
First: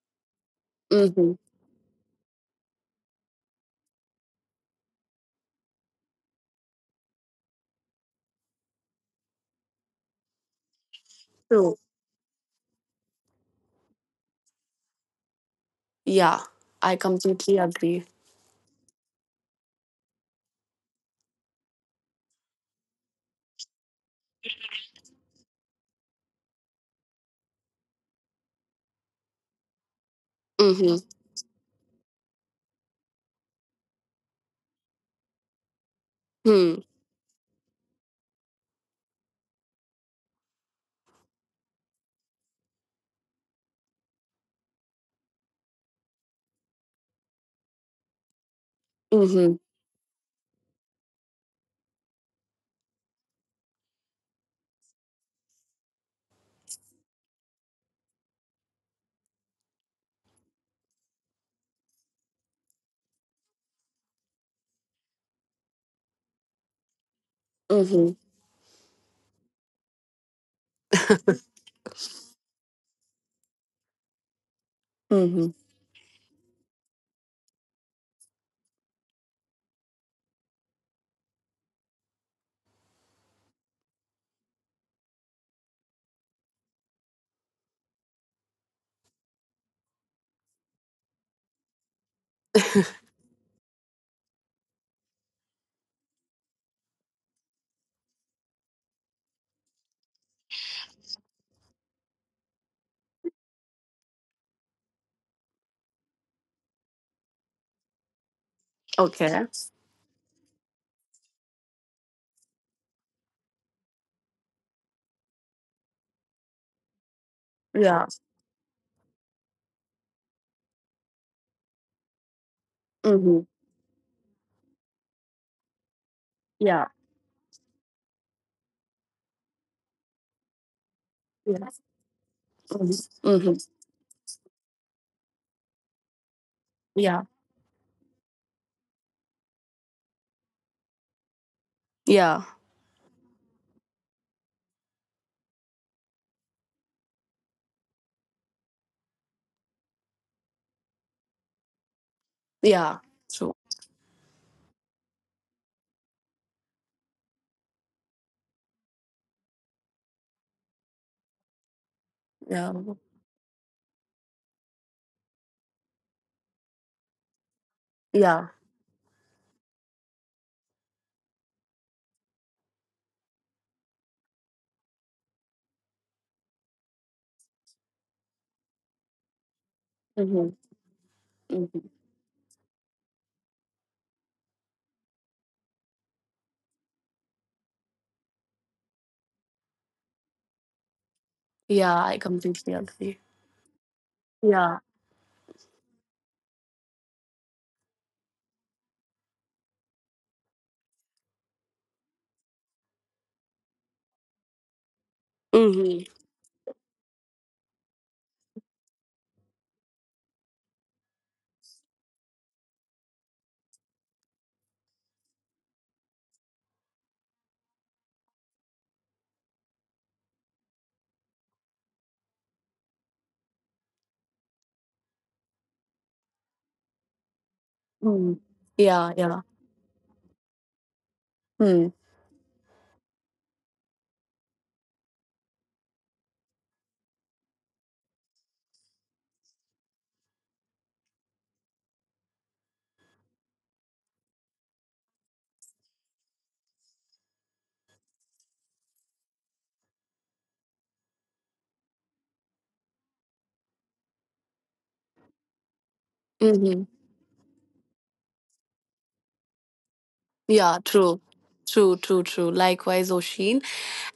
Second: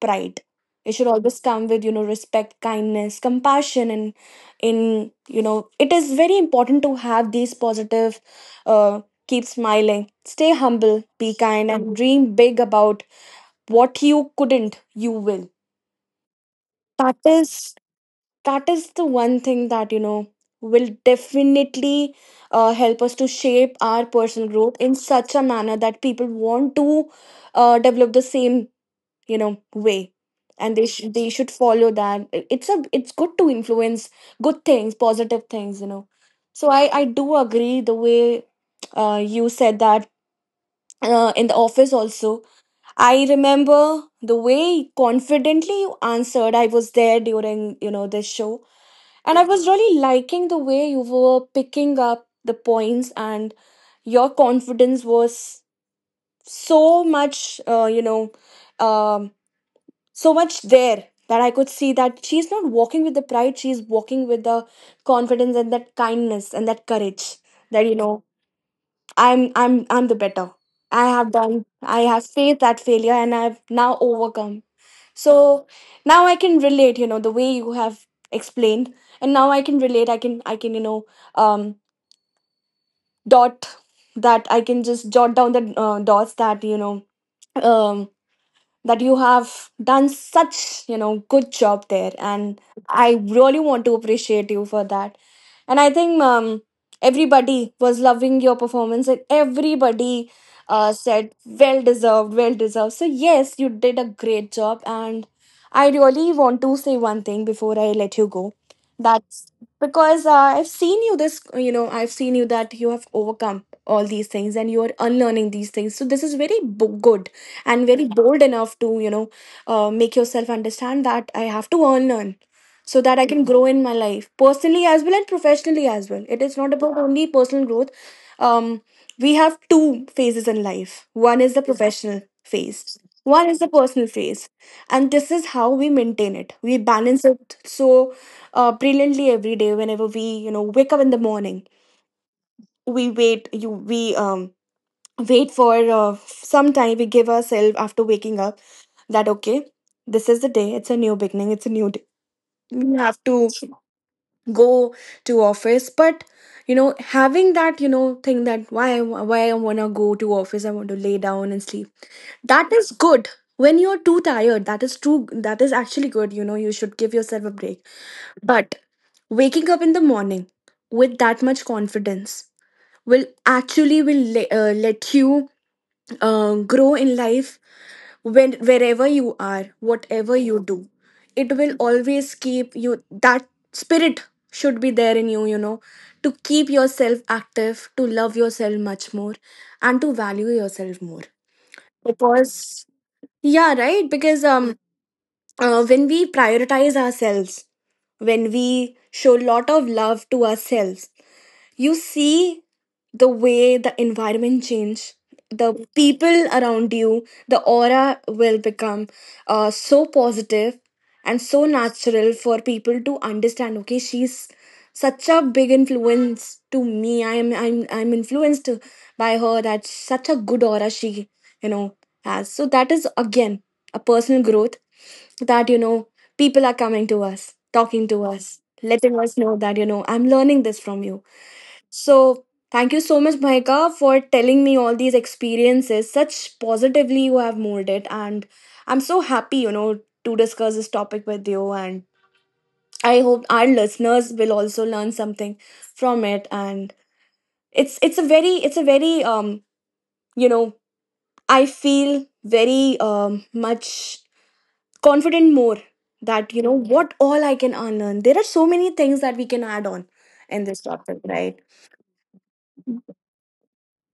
Speaker 1: pride, it should
Speaker 2: Mm-hmm.
Speaker 1: always come with, you know, respect, kindness, compassion, and in, you know, it is very important to have these positive uh keep smiling, stay humble, be kind,
Speaker 2: True.
Speaker 1: and dream big about what you couldn't, you will.
Speaker 2: Yeah. I
Speaker 1: That
Speaker 2: completely
Speaker 1: is
Speaker 2: agree.
Speaker 1: the one thing that, you know, will definitely help us to shape our personal growth in such a manner that people want to develop the same, you know, way, and
Speaker 2: Mm-hmm.
Speaker 1: they should follow that. It's A it's good to influence good things, positive things, so
Speaker 2: Hmm.
Speaker 1: I do agree the way you said that in the office also, I remember the way confidently you answered. I was there during, this show. And I
Speaker 2: Mm-hmm.
Speaker 1: was really liking the way you were picking up the points, and your confidence was so much, um, so much there, that I could see that she's not walking with the pride, she's walking with the confidence and that kindness and that courage that,
Speaker 2: Mm-hmm.
Speaker 1: I'm the better. I have done, I have faced that failure and I've now overcome.
Speaker 2: Mm-hmm.
Speaker 1: So now I can relate, you know, the way you have explained. And now I can relate, I can, I can, you know um dot that I can just jot down the dots that, you know um that you have done such, you know, good job there. And I really want to appreciate you for that. And I think, everybody was loving your performance, and everybody said well deserved, well deserved. So yes, you did a great job. And I really want to say one thing before I let you go, that
Speaker 2: Okay.
Speaker 1: because I've seen you this, you know, I've seen you that you have overcome all these things, and you are unlearning these things, so this is very good and very,
Speaker 2: Yeah.
Speaker 1: yeah, bold enough to, you know, make yourself understand that I have to unlearn so that I
Speaker 2: Mm-hmm.
Speaker 1: can, mhm, grow in my life personally as well and professionally as well. It is not
Speaker 2: Yeah.
Speaker 1: about only personal growth. um we have two phases in life. One is the,
Speaker 2: Yeah.
Speaker 1: yeah, professional phase,
Speaker 2: Mm-hmm.
Speaker 1: one is
Speaker 2: Mm-hmm.
Speaker 1: the personal phase, and this is how we maintain it, we
Speaker 2: Yeah.
Speaker 1: balance it, so brilliantly. Every day, whenever we, you know, wake up in the morning,
Speaker 2: Yeah.
Speaker 1: we wait for some time, we give ourselves after waking up, that okay, this is the day, it's a new beginning, it's a new day, we
Speaker 2: Yeah.
Speaker 1: have to
Speaker 2: True.
Speaker 1: go to office. But, you know, having that, you know, thing that why I want to go to office, I want to lay down and sleep, that
Speaker 2: Yeah.
Speaker 1: is good when you're too tired. That is true, that is actually good, you know, you should give yourself a break.
Speaker 2: Yeah.
Speaker 1: But waking up in the morning with that much confidence will actually will let you grow in life. When Wherever you are, whatever
Speaker 2: Mm-hmm.
Speaker 1: you do, it will
Speaker 2: Mm-hmm.
Speaker 1: always keep you, that spirit should be there in you, you know, to keep yourself active, to love yourself much more, and to value yourself more.
Speaker 2: Yeah. I completely
Speaker 1: Because,
Speaker 2: agree.
Speaker 1: yeah, right, because
Speaker 2: Yeah.
Speaker 1: when we prioritize ourselves, when we show lot of love to ourselves, you see the way the environment change, the
Speaker 2: Mm-hmm.
Speaker 1: people around you, the aura will become so positive and so natural for people to understand, okay, she's such a big influence to me, I'm influenced by her. That's such a good aura she, you know, has. So that is again a personal growth, that, you know, people are coming to us, talking to
Speaker 2: Mm-hmm.
Speaker 1: us,
Speaker 2: Yeah.
Speaker 1: letting us
Speaker 2: Yeah.
Speaker 1: know that, you know, I'm learning this from you.
Speaker 2: Hmm.
Speaker 1: So, thank you so much, Mahika, for telling me all these experiences. Such positively you have molded it, and I'm so happy, you know, to discuss this topic with you. And I hope our listeners will also learn something from it. And it's a very, it's a very, you know, I feel very, much confident more, that you know
Speaker 2: Mm-hmm.
Speaker 1: what all I can unlearn. There are so many things that we can add on in
Speaker 2: Yeah,
Speaker 1: this topic,
Speaker 2: true.
Speaker 1: right?
Speaker 2: True, true, true. Likewise, Oshin.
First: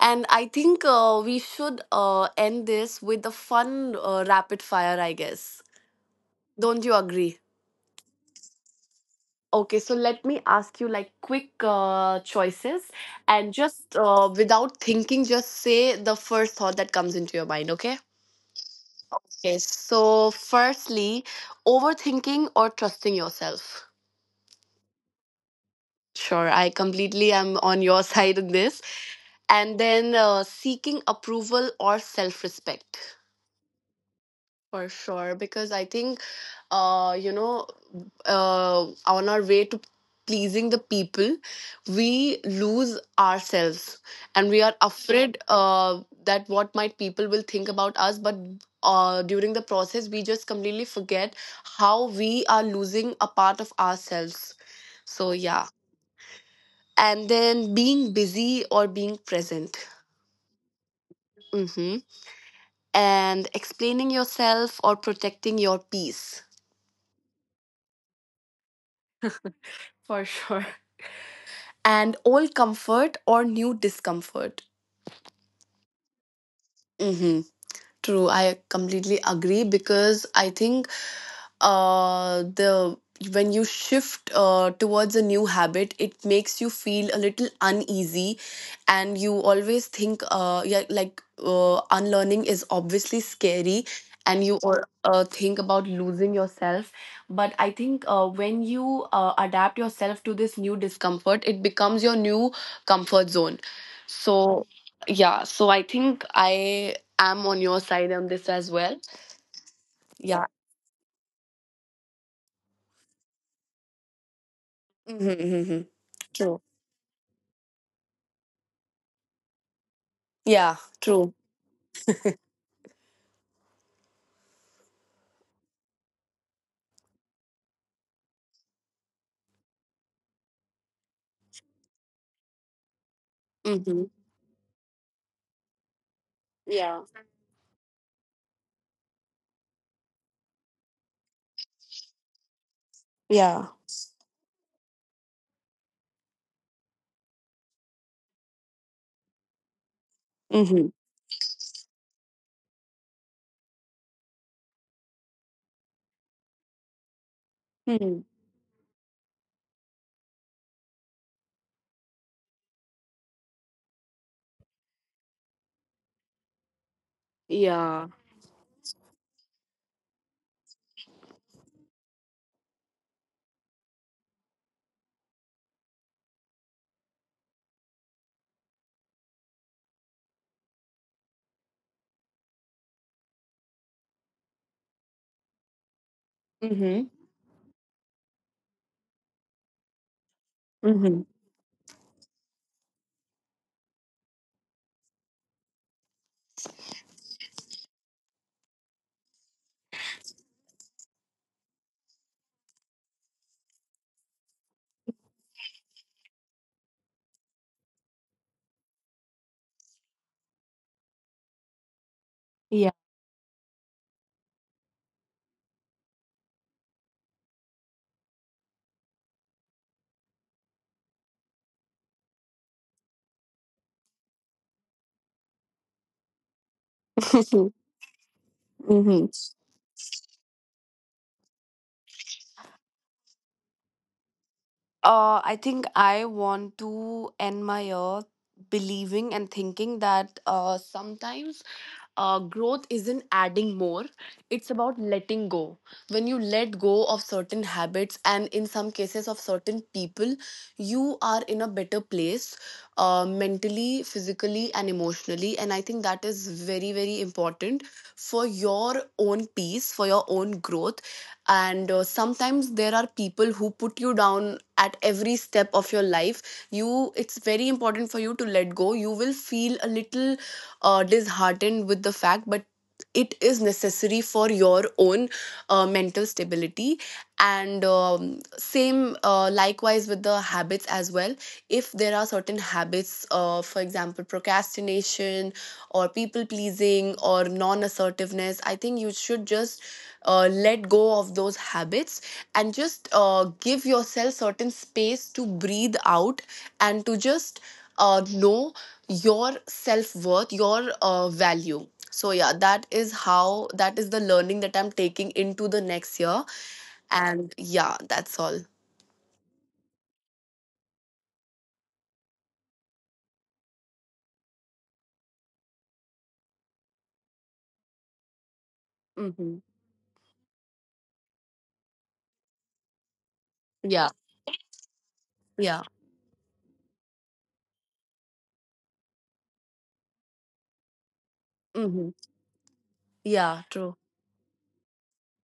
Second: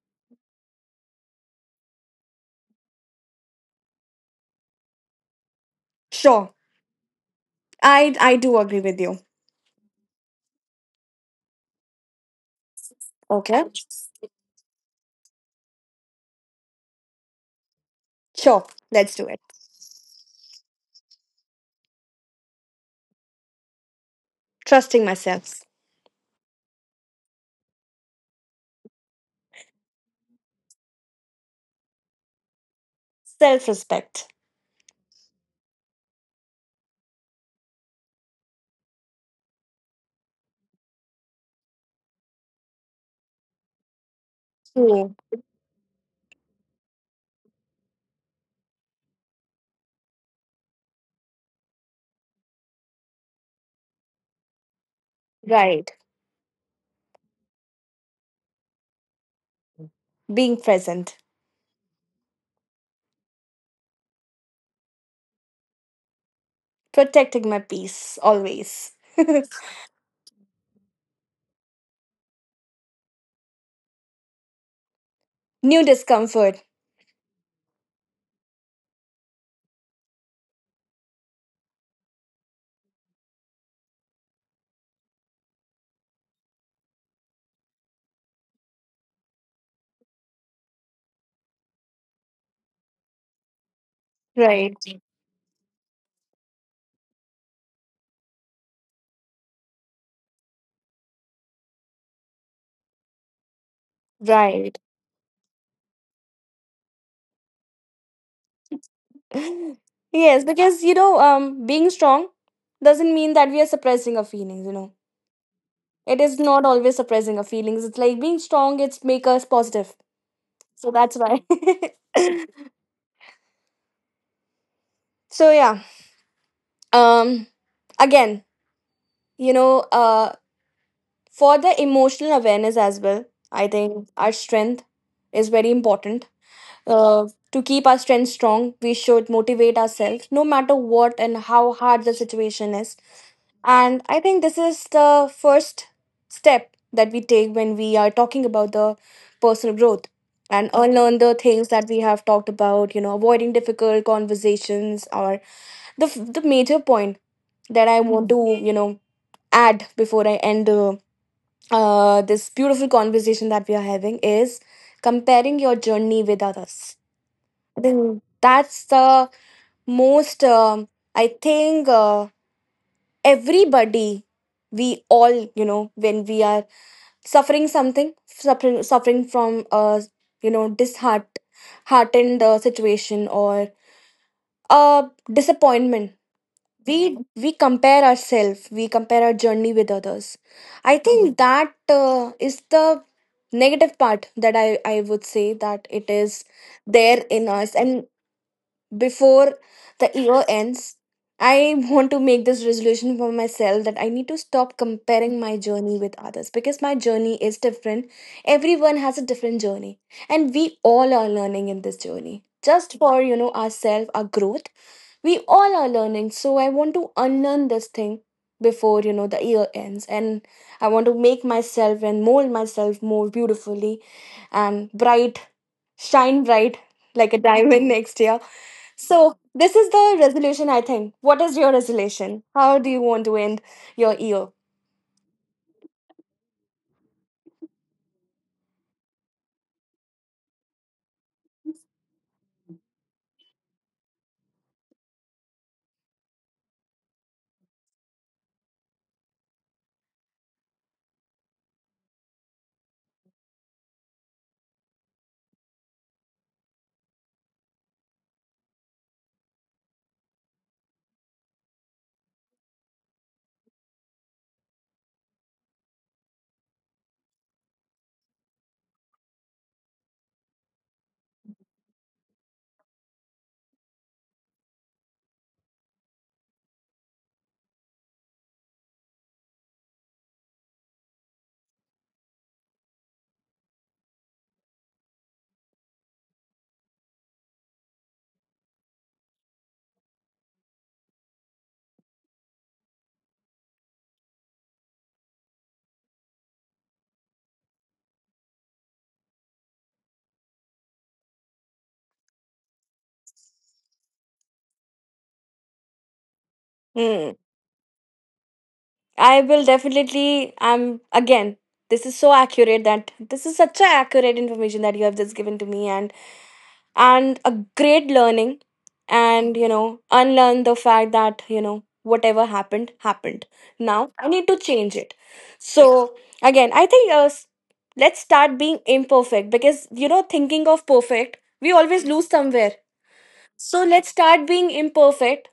Speaker 2: And I think we should end this with a fun rapid fire, I guess.
Speaker 1: Sure,
Speaker 2: Don't you agree?
Speaker 1: I do agree with you.
Speaker 2: Okay, so let me ask you like quick choices, and
Speaker 1: Okay.
Speaker 2: just, without thinking, just say the first thought that comes into your mind, okay?
Speaker 1: Sure. Let's do it.
Speaker 2: Okay, so firstly, overthinking or trusting yourself?
Speaker 1: Trusting myself.
Speaker 2: Sure, I completely am on your side in this. And then, seeking approval or self respect?
Speaker 1: Self respect.
Speaker 2: For sure, because I think, uh, you know, on our way to pleasing the people, we lose ourselves, and we are
Speaker 1: Hmm.
Speaker 2: afraid that what might people will think about us. But during the process, we just completely forget how we are losing a part of ourselves. So, yeah.
Speaker 1: Right.
Speaker 2: And then, being busy or being present?
Speaker 1: Being present.
Speaker 2: Hmm. And explaining yourself or protecting your peace?
Speaker 1: Protecting my peace always.
Speaker 2: For sure. And old comfort or new discomfort?
Speaker 1: New discomfort.
Speaker 2: Mm-hmm. True, I completely agree, because I think the when you shift towards a new habit, it makes you feel a little uneasy, and you always think, yeah, like, unlearning is obviously scary, and you,
Speaker 1: Right.
Speaker 2: or think about losing yourself. But I think when you adapt yourself to this new discomfort, it becomes your new comfort zone. So
Speaker 1: Right.
Speaker 2: yeah, so I think I am on your side on this as well.
Speaker 1: Yes,
Speaker 2: Yeah.
Speaker 1: because you know, being strong doesn't mean that we are suppressing our feelings, you know.
Speaker 2: Mm-hmm. Hmm.
Speaker 1: It is
Speaker 2: True.
Speaker 1: not always suppressing our feelings. It's like being strong, it's make us positive.
Speaker 2: Yeah,
Speaker 1: So that's
Speaker 2: true.
Speaker 1: why. So yeah. Um Again, you know, for the emotional awareness as well, I
Speaker 2: Mm-hmm.
Speaker 1: think our strength is very important,
Speaker 2: Yeah.
Speaker 1: uh, to keep our strength strong we should motivate ourselves no matter what and how hard the situation is.
Speaker 2: Yeah.
Speaker 1: And I think this is the first step that we take when we are talking about the personal growth and
Speaker 2: Mm-hmm.
Speaker 1: unlearn the things that we have talked about, you know, avoiding difficult conversations, or the the major point that I
Speaker 2: Hmm.
Speaker 1: want to, you know, add before I end the this beautiful conversation that we are having, is comparing your journey with others.
Speaker 2: Yeah.
Speaker 1: Then, that's the most, I think, everybody, we all, you know, when we are suffering something, suffering, from, you know, heartened, situation or disappointment,
Speaker 2: Mm-hmm.
Speaker 1: we compare ourselves, we compare our journey with others. I
Speaker 2: Mm-hmm.
Speaker 1: think, mhm, that is the negative part, that I would say that it is there in us. And before the year ends, I want to make this resolution for myself, that I need to stop comparing my journey with others, because my journey is different, everyone has a different journey, and we all are learning in this journey,
Speaker 2: Yeah.
Speaker 1: just for, you know, ourselves, our growth, we all are learning. So I want to unlearn this thing before, you know, the year ends, and I want to make myself and mold myself more beautifully and bright, shine bright like a
Speaker 2: Mm-hmm.
Speaker 1: diamond next year. So this is the resolution. I think, what is your resolution? How do you want to end your year?
Speaker 2: I think I want to end my year believing and thinking that, sometimes, growth isn't adding more, it's about letting go. When you let go of certain habits, and in some cases of certain people, you are in a better place, mentally, physically, and emotionally, and I think that is very, very important for your own peace, for your own growth. And sometimes there are people who put you down at every step of your life. You It's very important for you to let go. You will feel a little disheartened with the fact, but it is necessary for your own mental stability. And same likewise with the habits as well. If there are certain habits, for example, procrastination or people pleasing or non-assertiveness, I think you should just, let go of those habits, and just, give yourself certain space to breathe out, and to just know your self-worth, your value. So yeah, that is how, that is the learning that I'm taking into the next year.
Speaker 1: Hmm.
Speaker 2: And yeah, that's all.
Speaker 1: I will definitely. I'm again. This is so accurate, that this is such a accurate information that you have just given to me, and a great learning. And
Speaker 2: Hmm.
Speaker 1: you know, unlearn the fact that, you know, whatever happened happened,
Speaker 2: Yeah.
Speaker 1: now I need to change it.
Speaker 2: Yeah.
Speaker 1: So again, I think, let's start being imperfect, because you know, thinking of perfect, we always
Speaker 2: Hmm.
Speaker 1: lose somewhere.
Speaker 2: Yeah,
Speaker 1: So
Speaker 2: true.
Speaker 1: let's start being imperfect.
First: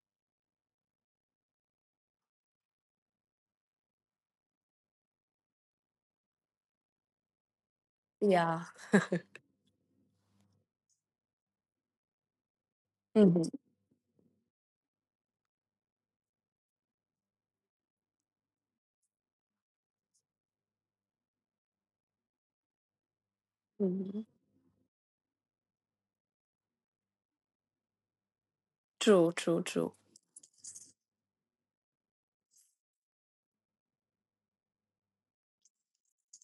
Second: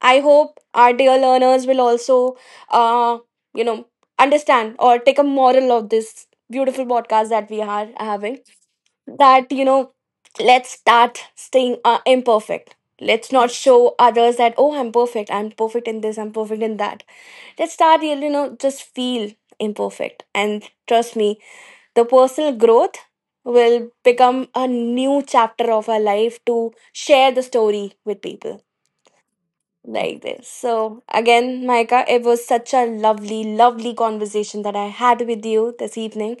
Speaker 1: I hope our dear learners will also, uh you know, understand or take a moral of this beautiful podcast that we are having,
Speaker 2: Yeah.
Speaker 1: that you know, let's start staying, imperfect. Let's
Speaker 2: Hmm.
Speaker 1: not show others that oh, I'm perfect, I'm perfect in this, I'm perfect in that. Let's start really, you know, just feel imperfect, and trust me, the personal growth will
Speaker 2: Hmm.
Speaker 1: become a new chapter of our life to share the story with people
Speaker 2: True, true, true.
Speaker 1: like this. So again, Micah, it was such a lovely, lovely conversation that I had with you this evening,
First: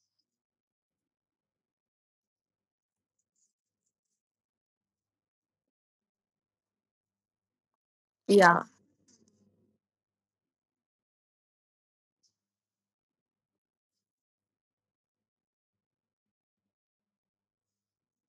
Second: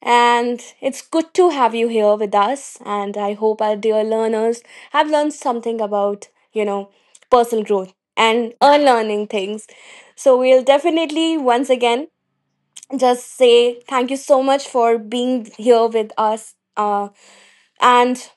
Speaker 1: and it's good to have you here with us. And I hope our dear learners have learned something about, you know, personal growth and
Speaker 2: Yeah,
Speaker 1: unlearning things. So we'll definitely, once again, just say thank you so much for being here with us. And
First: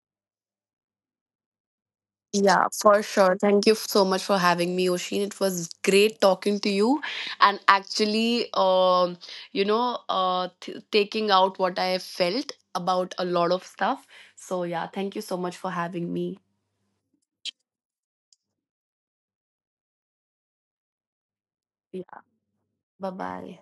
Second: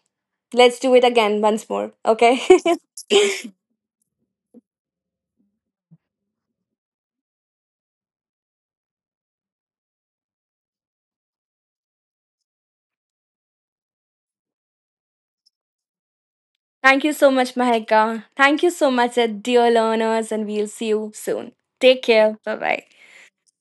Speaker 1: let's do it again once more. Okay.
Speaker 2: yeah, for sure. Thank you so much for having me, Oshin. It was great talking to you, and actually, taking out what I felt about a lot of stuff. So, yeah, thank you so much for having me.
Speaker 1: Thank you so much, Mahika. Thank you so much, dear learners. And we'll see you soon. Take
Speaker 2: Yeah,
Speaker 1: care. Bye bye.
Speaker 2: bye bye.